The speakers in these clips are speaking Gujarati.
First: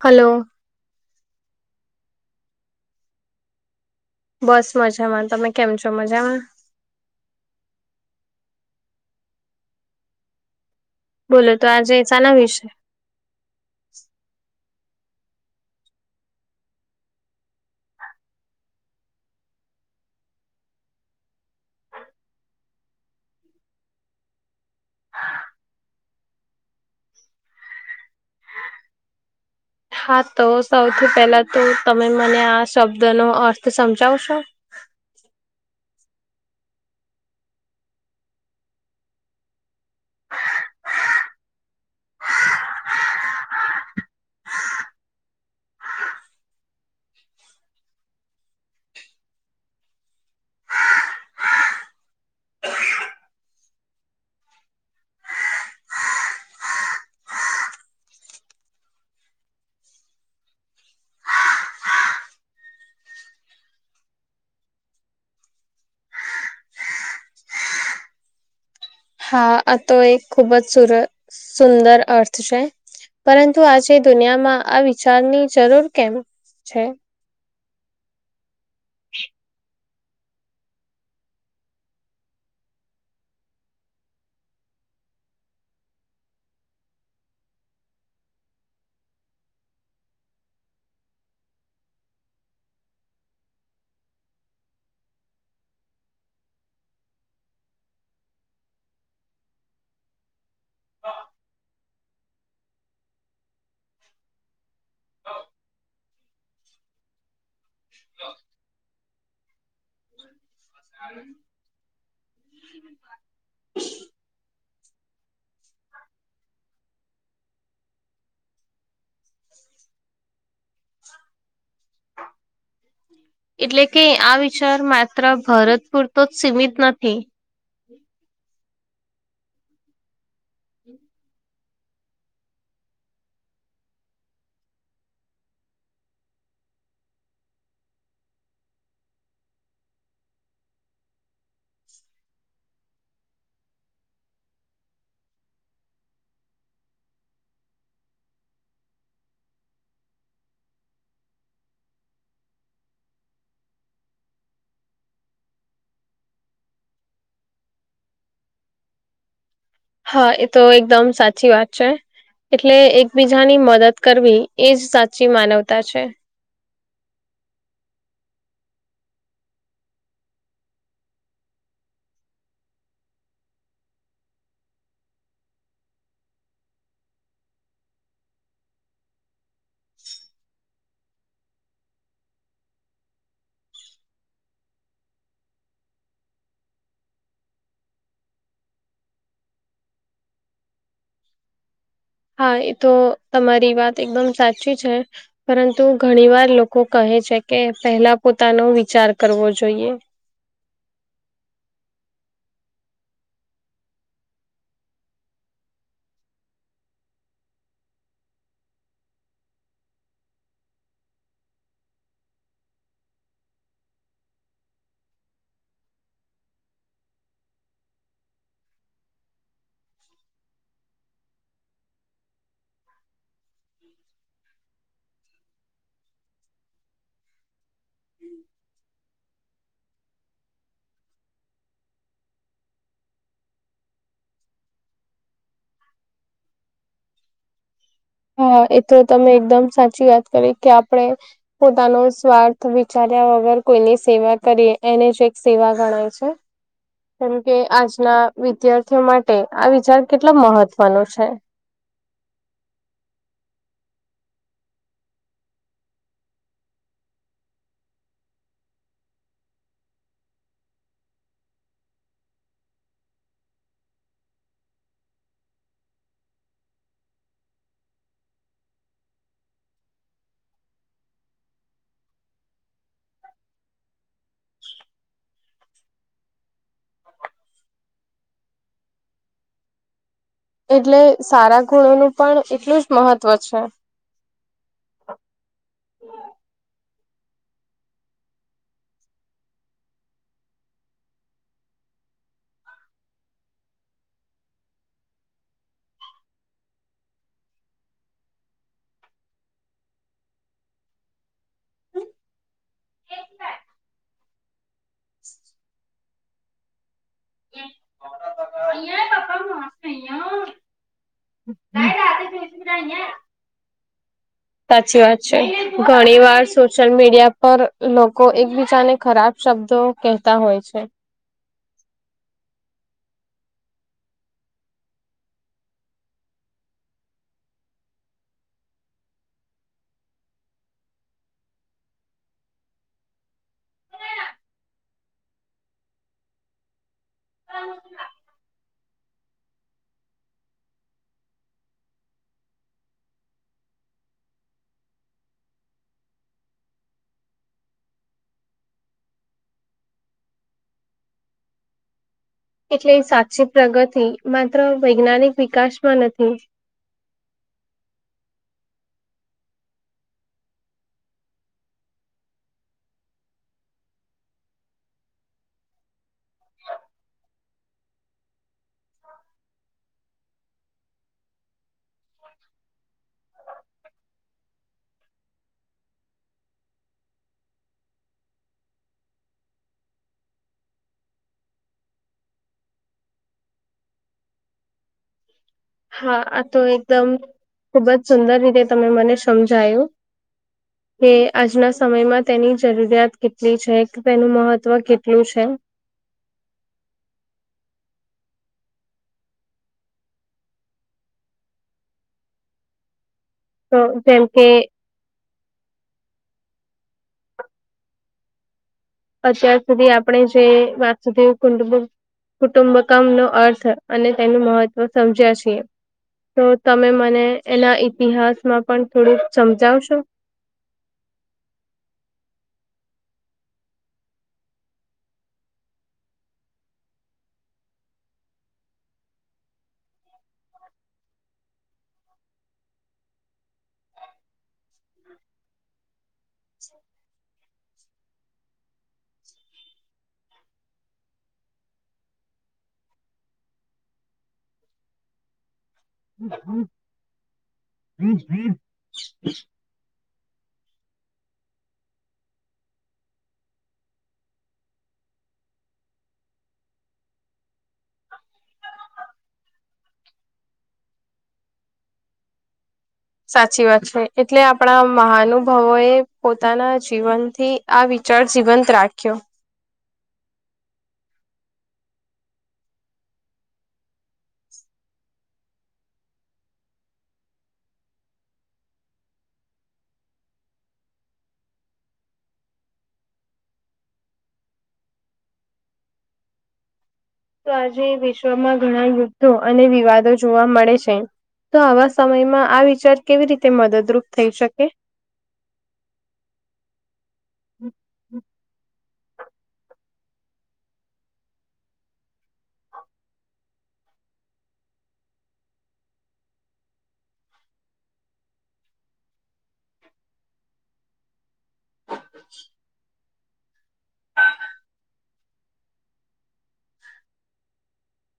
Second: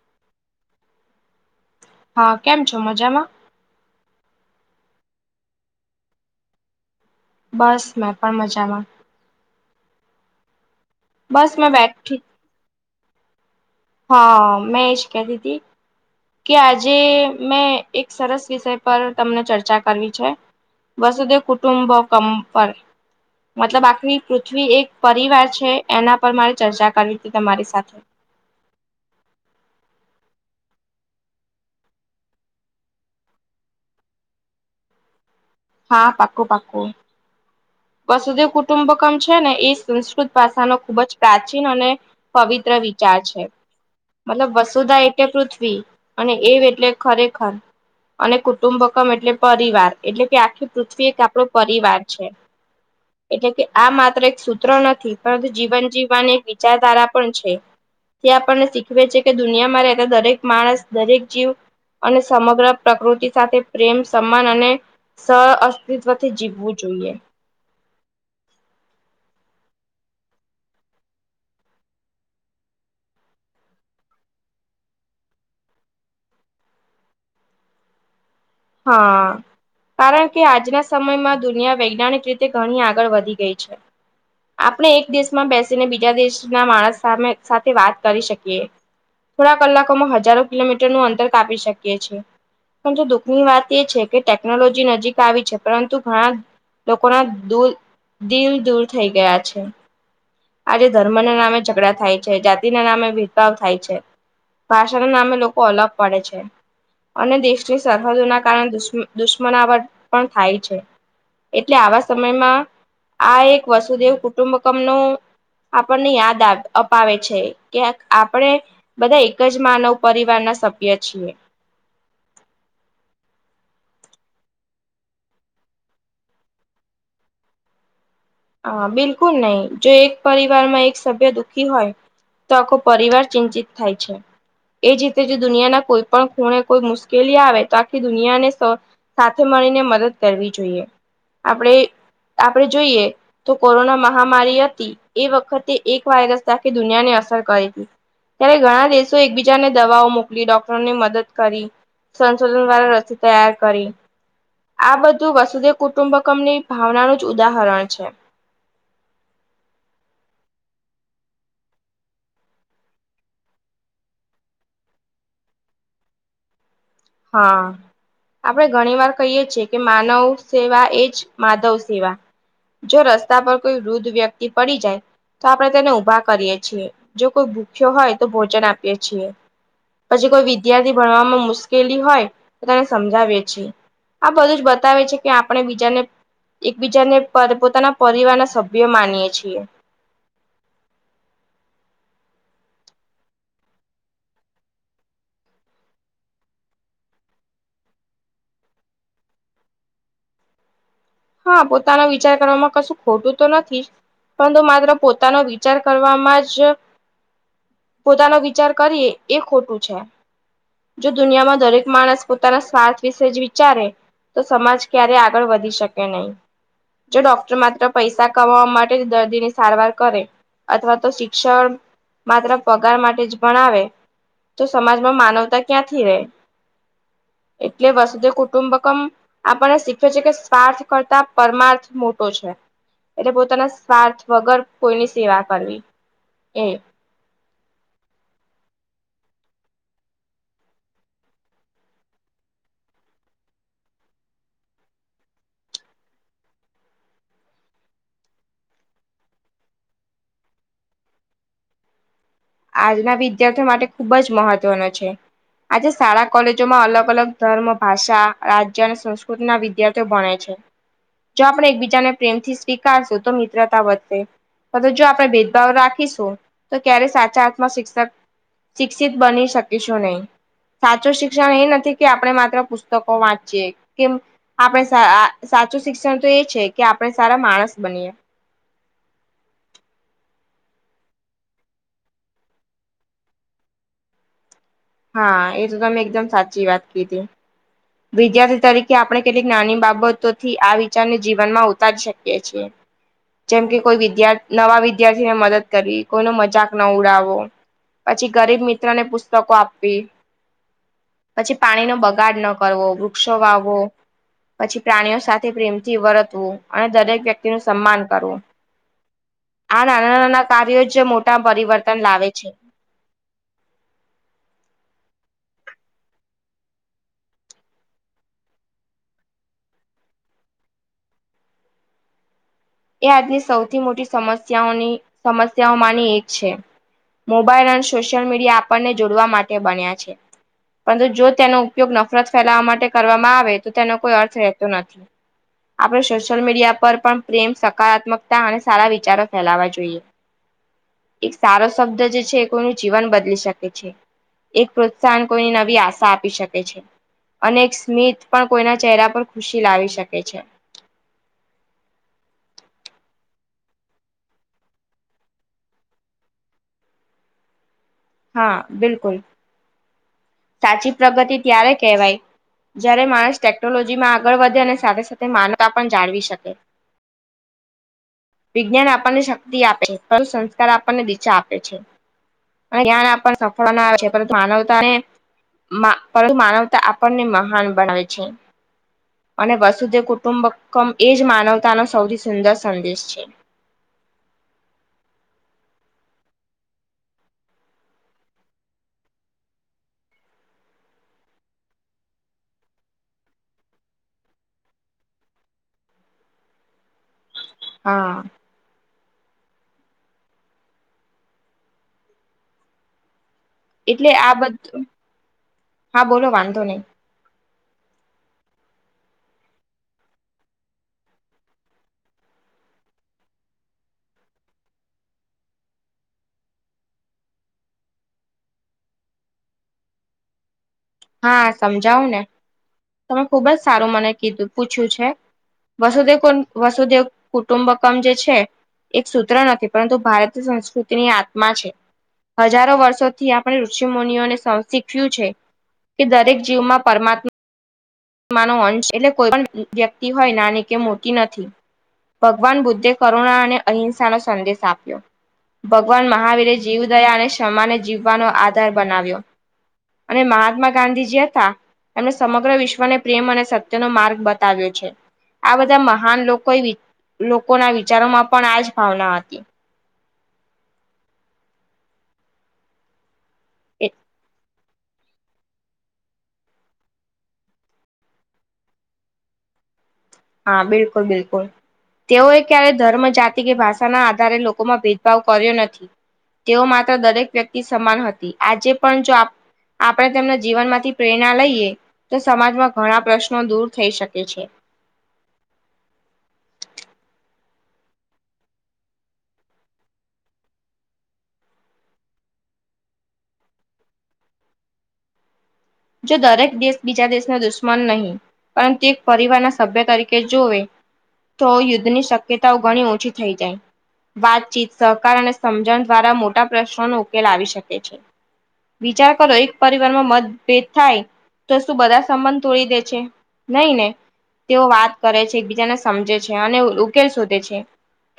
હલો હા કેમ છો મજામાં બસ મજામાં તમે કેમ છો મજામાં બસ મેં પણ મજામાં બોલો બસ તો મેં આજે એ ચ બેઠી ના વિષય હા મેં જ કતી હતી કે આજે મેં એક સરસ વિષય પર તમને ચર્ચા કરવી છે વસદ કુટુંબ કપર મતલબ આખી પૃથ્વી એક પરિવાર છે એના પર મારે ચર્ચા કરવી હતી તમારી સાથે હા તો સૌથી પહેલા તો તમે મને આ શબ્દ નો અર્થ સમજાવશો હા પાકું પાકું વસુદેવ કુટુંબકમ છે ને એ સંસ્કૃત ભાષાનો ખૂબ જ પ્રાચીન અને પવિત્ર વિચાર છે મતલબ વસુધા એટલે પૃથ્વી અને એ એટલે ખરેખર અને કુટુંબકમ એટલે પરિવાર એટલે કે આખી પૃથ્વી એક આપણો પરિવાર છે [inaudible] એટલે કે આ માત્ર એક સૂત્ર નથી પરંતુ જીવન જીવવાની એક વિચારધારા પણ છે તે આપણને શીખવે છે કે દુનિયામાં રહેતા દરેક માણસ દરેક જીવ અને સમગ્ર પ્રકૃતિ સાથે પ્રેમ સમાન અને સહઅસ્તિત્વથી જીવવું જોઈએ હા આ તો એક ખૂબ જ સુર સુંદર અર્થ છે પરંતુ આજે દુનિયામાં આ વિચારની જરૂર કેમ છે હા કારણ કે આજના સમયમાં દુનિયા વૈજ્ઞાનિક રીતે ઘણી આગળ વધી ગઈ છે આપણે એક દેશમાં બેસીને બીજા દેશના માણસમે સાથે વાત કરી શકીએ થોડા કલાકોમાં હજારો કિલોમીટર નું અંતર કાપી શકીએ છે પરંતુ દુ ની વાત એ છે કે ટેકનોલોજી નજીક આવી છે પરંતુ ઘણા લોકો ના દૂર દિલ દૂર થઈ ગયા છે આજે ધર્મ ના નામે ઝઘડા થાય છે જાતિના નામે ભેદભાવ થાય છે ભાષાના નામે લોકો અલગ પડે છે અને દેશની સરહદોના કારણે દુશ દુશ્મનાવટ પણ થાય છે [unintelligible] એટલે આવા સમયમાં આ એક વસુદેવ કુટુંબકમ નું આપણને યાદ અપાવે છે કે્યા આપણે બધા એક જ માનવ પરિવાર ના સભ્ય છીએ એટલે કે આ વિચાર માત્ર ભરતપુર તો જ સીમિત નથી હા બિલકુલ નહી જો એક પરિવાર માં એક સભ્ય દુઃખી હોય તો આખો પરિવાર ચિંતિત થાય છે એ રીતે જે દુનિયાના કોઈ પણ ખૂણે કોઈ મુશ્કેલી આવે તો આખી દુનિયાને સાથે મળીને મદદ કરવી જોઈએ આપણે આપણે જોઈએ તો કોરોના મહામારી હતી એ વખતે એક વાયરસ ત દુનિયાને અસર કરે હતી ત્યારે ઘણા દેશો એકબીજાને દવાઓ મોકલી ડોક્ટરોને મદદ કરી સંશોધન દ્વારાા રસી તૈયાર કરી આ બધું વસુદેવ કુટુંબકમની ભાવનાનું જ ઉદાહરણ છે હા એ તો એકદમ સાચી વાત છે એટલે એકબીજાની મદદ કરવી એજ સાચી માનવતા છે હા આપડણે ઘણી વાર કહીય છીએ કે માનવ સેવા એજ માધવ સેવા જો રસ્તા પર કોઈ વૃદ્ધ વ્યક્તિ પડી જાય તો આપણે તેને ઊભા કરીએ છીએ જો કોઈ ભૂખ્યો હોય તો ભોજન આપીએ છીએ પછી કોઈ વિદ્યાર્થી ભણવામાં મુ કે હોય તો તેને સમજાવી છીએ આ બધું જ બતાવે છે કે આપણે બીજાને એકબીજાને પોતાના પરિવાર ના સભ્યો માનીએે છીએ હા એ તો તમારી વાત એકદમ સાચી છે પરંતુ ઘણી વાર લોકો કહે છે કે પહેલા પોતાનો વિચાર કરવો જોઈએ હા પોતાનો વિચાર કરવામાં કશું ખોટું તો નથી પરંતુ માત્ર પોતાનો વિચાર કરવામાં જ પોતાનો વિચાર કરીએ એ ખોટું છે જો દુનિયામાં દરેક માણસ પોતાના સ્વાર્થ વિશે જ વિચારે તો સમાજ ક્યારે આગળ વધી શકે નહીં જો ડોક્ટર માત્ર પૈસા કમાવા માટે જ દર્દી ની સારવાર કરે અથવા તો શિક્ષણ માત્ર પગાર માટે જ ભણાવે તો સમાજમાં માનવતા ક્યાં થી રહે. એટલે વસુધૈવ કુટુંબકમ આપણને શીખે છે કે સ્વાર્થ કરતા પરમાર્થ મોટો છે એટલે પોતાના સ્વાર્થ વગર કોઈની સેવા કરવી એ હા એ તો તમે એકદમ સાચી વાત કરી કે આપણે પોતાનો સ્વાર્થ વિચાર્યા વગર કોઈની સેવા કરી એને જ એક સેવા ગણાય છે કેમ કે, આજના વિદ્યાર્થીઓ માટે આ વિચાર કેટલો મહત્વનો છે? આજના વિદ્યાર્થીઓ માટે ખૂબ જ મહત્વનો છે. આજે શાળા કોલેજોમાં અલગ અલગ ધર્મ ભાષા રાજ્ય અને સંસ્કૃતિ ના વિ વિદ્યાર્થીઓ ભણે છે. જો આપણે એકબીજાને પ્રેમથી સ્વીકારશું તો મિત્રતા વધે. જો આપણે ભેદભાવ રાખીશું તો ક્યારે સાચા અર્થમાં શિક્ષક શિક્ષિત બની શકીશું નહીં. સાચું શિક્ષણ એ નથી કે આપણે માત્ર પુસ્તકો વાંચીએ. કેમ આપણે સાચું શિક્ષણ તો એ છે કે આપણે સારા માણસ બનીએ. એટલે સારા ગુણોનું પણ એટલું જ મહત્વ છે. હા એ તો તમે એકદમ સાચી વાત કીધી. વિદ્યાર્થી તરીકે આપણે કેટલીક નાની બાબતોથી આ વિચારને જીવનમાં ઉતારી શકીએ છીએ. જેમ કે કોઈ વિદ્યાર નવા વિદ્યાર્થી ને મદદ કરવી, કોઈનો મજાક ના ઉડાવો, પછી ગરીબ મિત્ર ને પુસ્તકો આપવી, પછી પાણી નો બગાડ ન કરવો, વૃક્ષો વાવવો, પછી પ્રાણીઓ સાથે પ્રેમથી વર્તવું. અને દરેક વ્યક્તિ નું સન્માન કરવું આ નાના નાના કાર્યો જ મોટા પરિવર્તન લાવે છે. જઈે [unintelligible] સાચી વાત છે ઘણી વાર સોશિયલ મીડિયા પર લોકો એકબીજાને ખરાબ શબ્દો કહેતા હોય છે એ આજની સૌથી મોટી સમસ્યાઓની સમસ્યાઓમાંની એક છે મોબાઈલ અને સોશિયલ મીડિયા આપણને જોડવા માટે બન્યા છે પરંતુ, જો તેનો ઉપયોગ નફરત ફેલાવા માટે કરવામાં આવે તો તેનો કોઈ અર્થ રહેતો નથી. આપણે સોશિયલ મીડિયા પર પણ પ્રેમ, સકારાત્મકતા અને સારા વિચારો ફેલાવા જોઈએ. એક સારો શબ્દ જે છે કોઈનું જીવન બદલી શકે છે. એક પ્રોત્સાહન કોઈની નવી આશા આપી શકે છે. અને એક સ્મિત પણ કોઈના ચહેરા પર ખુશી લાવી શકે છે. એટલે સાચી પ્રગતિ માત્ર વૈજ્ઞાનિક વિકાસ માં નથી. હા, બિલકુલ. સાચી પ્રગતિ ત્યારે કહેવાય જયારે માણસ ટેકનોલોજી માં આગળ વધે અને સાથે સાથે માનવતા પણ જાળવી શકે. વિજ્ઞાન આપણને શક્તિ આપે છે પણ સંસ્કાર આપણને દિશા આપે છે અને જ્ઞાન આપવાને સફળ ના આવે છે પરંતુ માનવતા ને મા પરંતુ, માનવતા આપણને મહાન બનાવે છે. અને વસુધૈવ કુટુંબકમ એજ માનવતા નો સૌથી સુંદર સંદેશ છે એમ [unintelligible] હા આ તો એકદમ ખુબ જ સુંદર રીતે તમે મને સમજાયું. [inaudible] કે આજના સમયમાં તેની જરૂરિયાત કેટલી છે કે, તેનું મહત્વ કેટલું છે. હા [inaudible] તો એટલે જેમ આ કે બધું. હા, બોલો, વાંધો નહીં. અત્યાર સુધી આપણે જે વસુધૈવ કુંડ કુટુંબકમ નો અર્થ અને તેનું મહત્વ સમજ્યા છીએ. તો તમે મને એના ઈતિહાસમાં પણ થોડુંક સમજાવશો? હા સમજાવુંને. તમે ખુબ જ સારું મને કીધું પૂછ્યું છે. વસુદેવ વસુદેવ કુટુંબકમ જે છે એક સૂત્ર નથી પરંતુ ભારતીય સંસ્કૃતિની આત્મા છે હજારો વર્ષોથી આપણે ઋષિ મુનિઓને શીખ્યું છે કે દરેક જીવમાં પરમાત્મા માનો અંશ એટલે કોઈ પણ વ્યક્તિ હોય નાની કે મોટી નથી ભગવાન બુદ્ધે કરુણા અને અહિંસા નો સંદેશ આપ્યો ભગવાન મહાવીરે જીવદયા અને ક્ષમાને જીવવાનો આધાર બનાવ્યો અને મહાત્મા ગાંધીજી હતા એમને સમગ્ર વિશ્વ ને પ્રેમ અને સત્યનોો માર્ગ બતાવ્યો છે આ બધા મહાન લોકો લોકોના વિચારોમાં પણ આ જ ભાવના હતી સાચી વાત છે એટલે આપણા મહાનુભાવો એ પોતાના જીવનથી આ વિચાર જીવંત રાખ્યો હા બિલકુલ બિલકુલ તેઓએ ક્યારેય ધર્મ જાતિ કે ભાષાના આધારે લોકોમાં ભેદભાવ કર્યો નથી તેઓ માત્ર દરેક વ્યક્તિ સમાન હતી આજે પણ જો આપણે તેમના જીવન માંથી પ્રેરણા લઈએ તો સમાજમાં ઘણા પ્રશ્નો દૂર થઈ શકે છે તો આજે વિશ્વમાં ઘણા યુદ્ધો અને વિવાદો જોવા મળે છે તો આવા સમયમાં આ વિચાર કેવી રીતે મદદરૂપ થઈ શકે જો દરેક દેશ બીજા દેશને દુશ્મન નહીં પરંતુ એક પરિવારના સભ્ય તરીકે જોવે તો યુદ્ધની શક્યતાઓ ઘણી ઓછી થઈ જાય વાતચીત સહકાર અને સમજણ દ્વારા મોટા પ્રશ્નોનો ઉકેલ આવી શકે છે વિચાર કરો એક પરિવાર માં મત ભેદ થાય તો શું બધા સંબંધ તોડી દે છે નહી નને તેઓ વાત કરે છે એકબીજાને સમજે છે અને ઉકેલ શોધે છે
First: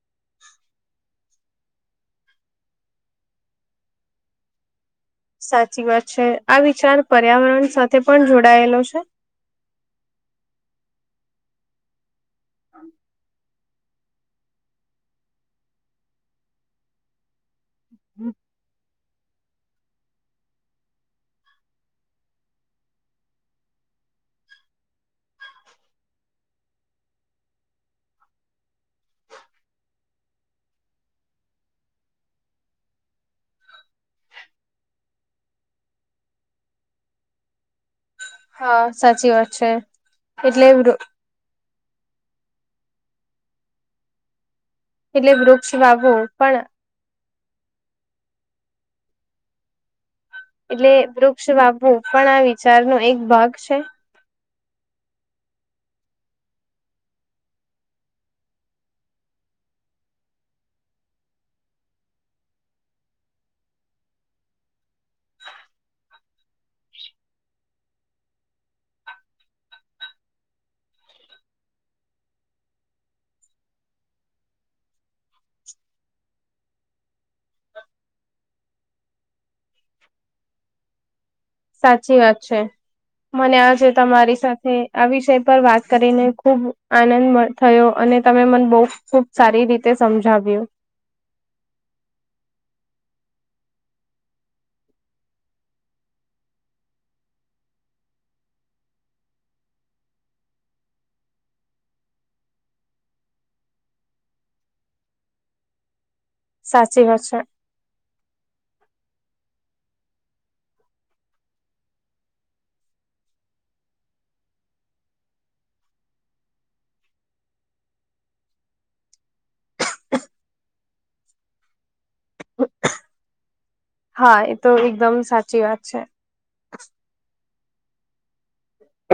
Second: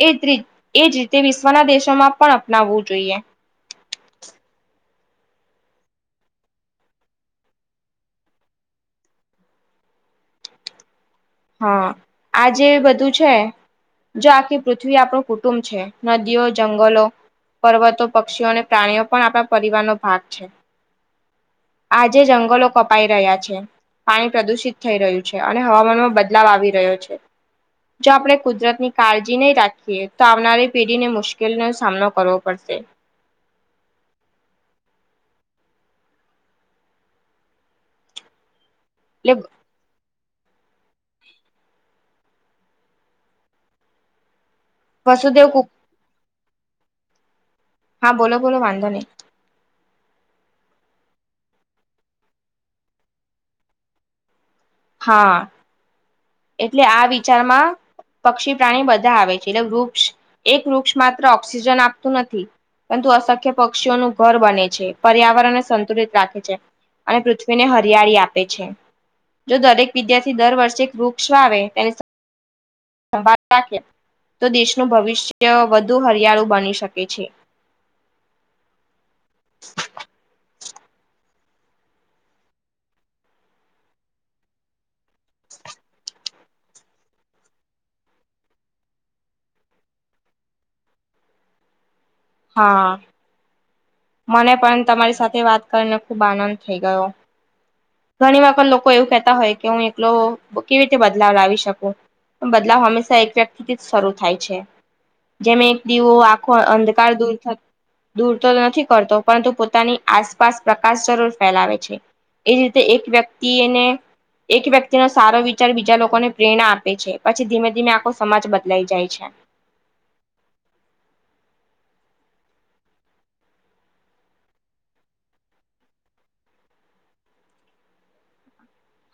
એજ ર એજ રીતે વિશ્વના દેશોમાં પણ અપનાવવું જોઈએ સાચી વાત છે આ વિચાર પર્યાવરણ સાથે પણ જોડાયેલો છે હા આ જે બધું છે જો આખી પૃથ્વી આપણું કુટુંબ છે નદીઓ જંગલો પર્વતો પક્ષીઓ અને પ્રાણીઓ પણ આપણા પરિવારનો ભાગ છે [inaudible] આજે જંગલો કપાઈ રહ્યા છે પાણી પ્રદુષિત થઈ રહ્યું છે અને હવામાનમાં બ બદલાવ આવી રહ્યો છે જો આપણે કુદરતની કાળજી નહી રાખીએ તો આવનારી પેઢીને મુશ્કેલીનો સામનો કરવો પડશે હા સાચી એટલે વાત છે એટલે એટલે વસુદેવ કુ વૃક્ષ વાવો પણ હા બોલો બોલો વાંધો નં એટલે વૃક્ષ બાપુ પણ આ વિચારનોો એક ભાગ છે હા એટલે આ વિચારમાં પક્ષી પ્રાણી બધા આવે છે એટલે વૃક્ષ એક વૃક્ષ માત્ર ઓક્સિજન આપતું નથી પરંતુ અસખ્ય પક્ષીઓનું ઘર બને છે પર્યાવરણને સંતુલિત રાખે છે અને પૃથ્વીને હરિયાળી આપે છે જો દરેક વિદ્યાર્થી દર વર્ષે વૃક્ષ આવે તે સંભળ રાખે તો દેશનું ભવિષ્ય વધુ હરિયાળુ બની શકે છે સાચી વાત છે. મને આ છે તમારી સાથે આ વિષય પર વાત કરીને, ખુબ આનંદ મળે. થયો. અને તમે મને બહુ ખુબ સારી રીતે સમજાવ્યું. હા! મને પણ તમારી સાથે વાત કરીને ખુબ આનંદ થઈ ગયો. ઘણી વખત લોકો એવું કહેતા હોય કે, હું એકલો કેવી રીતે બદલાવ લાવી શકું. બદલાવ હંમેશા એક વ્યક્તિથી જ શરૂ થાય છે. જેમ એક દીવો. સાચી અંધકાર વાત દૂર છે કરે, દૂર તો નથી. કરતો પરંતુ પોતાની આસપાસ પ્રકાશ જરૂર ફેલાવે છે. એજ રીતે એક વ્યક્તિ એને. એક વ્યક્તિ નો સારો વિચાર બીજા લોકોને પ્રેરણા આપે છે. પછી ધીમે-ધીમે આખો સમાજ બદલાઈ જાય છે. હા! એ તો એકદમ સાચી વાત છે.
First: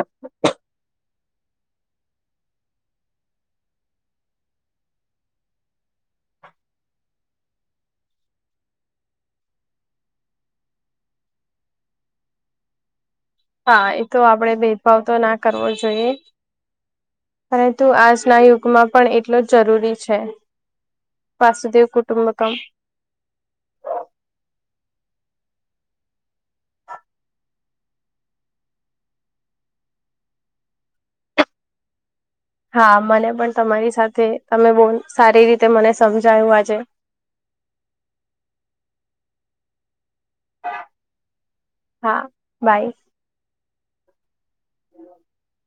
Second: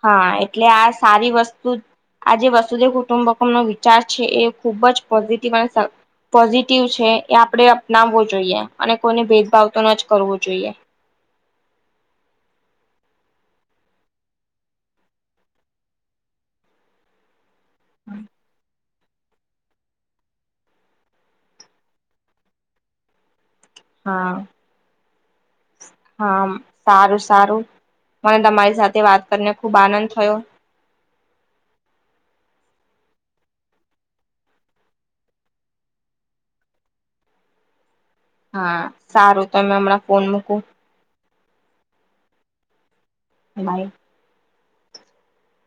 હા! એટલે આ સારી વસ્તુ. આજે વસુદેવ કુટુંબકમ નો વિચાર છે. એ ખુબ જ પોઝિટિવ અને. પોઝિટિવ છે. એ આપણે અપનાવવો જોઈએ. અને કોઈને ભેદભાવ તો ન જ કરવો જોઈએ. હા! એ તો આપણે ભેદભાવ તો ના કરવો જોઈએ. પરંતુ આજના યુગમાં. પણ એટલો જ જરૂરી છે. વાસુદેવ કુટુંબકમ. હા! હા! સારું સારું. મને તમારી સાથે વાત કરીને ખુબ આનંદ થયો. હા! મને પણ તમારી સાથે તમે બહુ સારી રીતે મને સમજાવ્યું આજે. હા! સારું. તો હવે હમણાં ફોન મૂકું. હા બાઈ. બાય. [inaudible]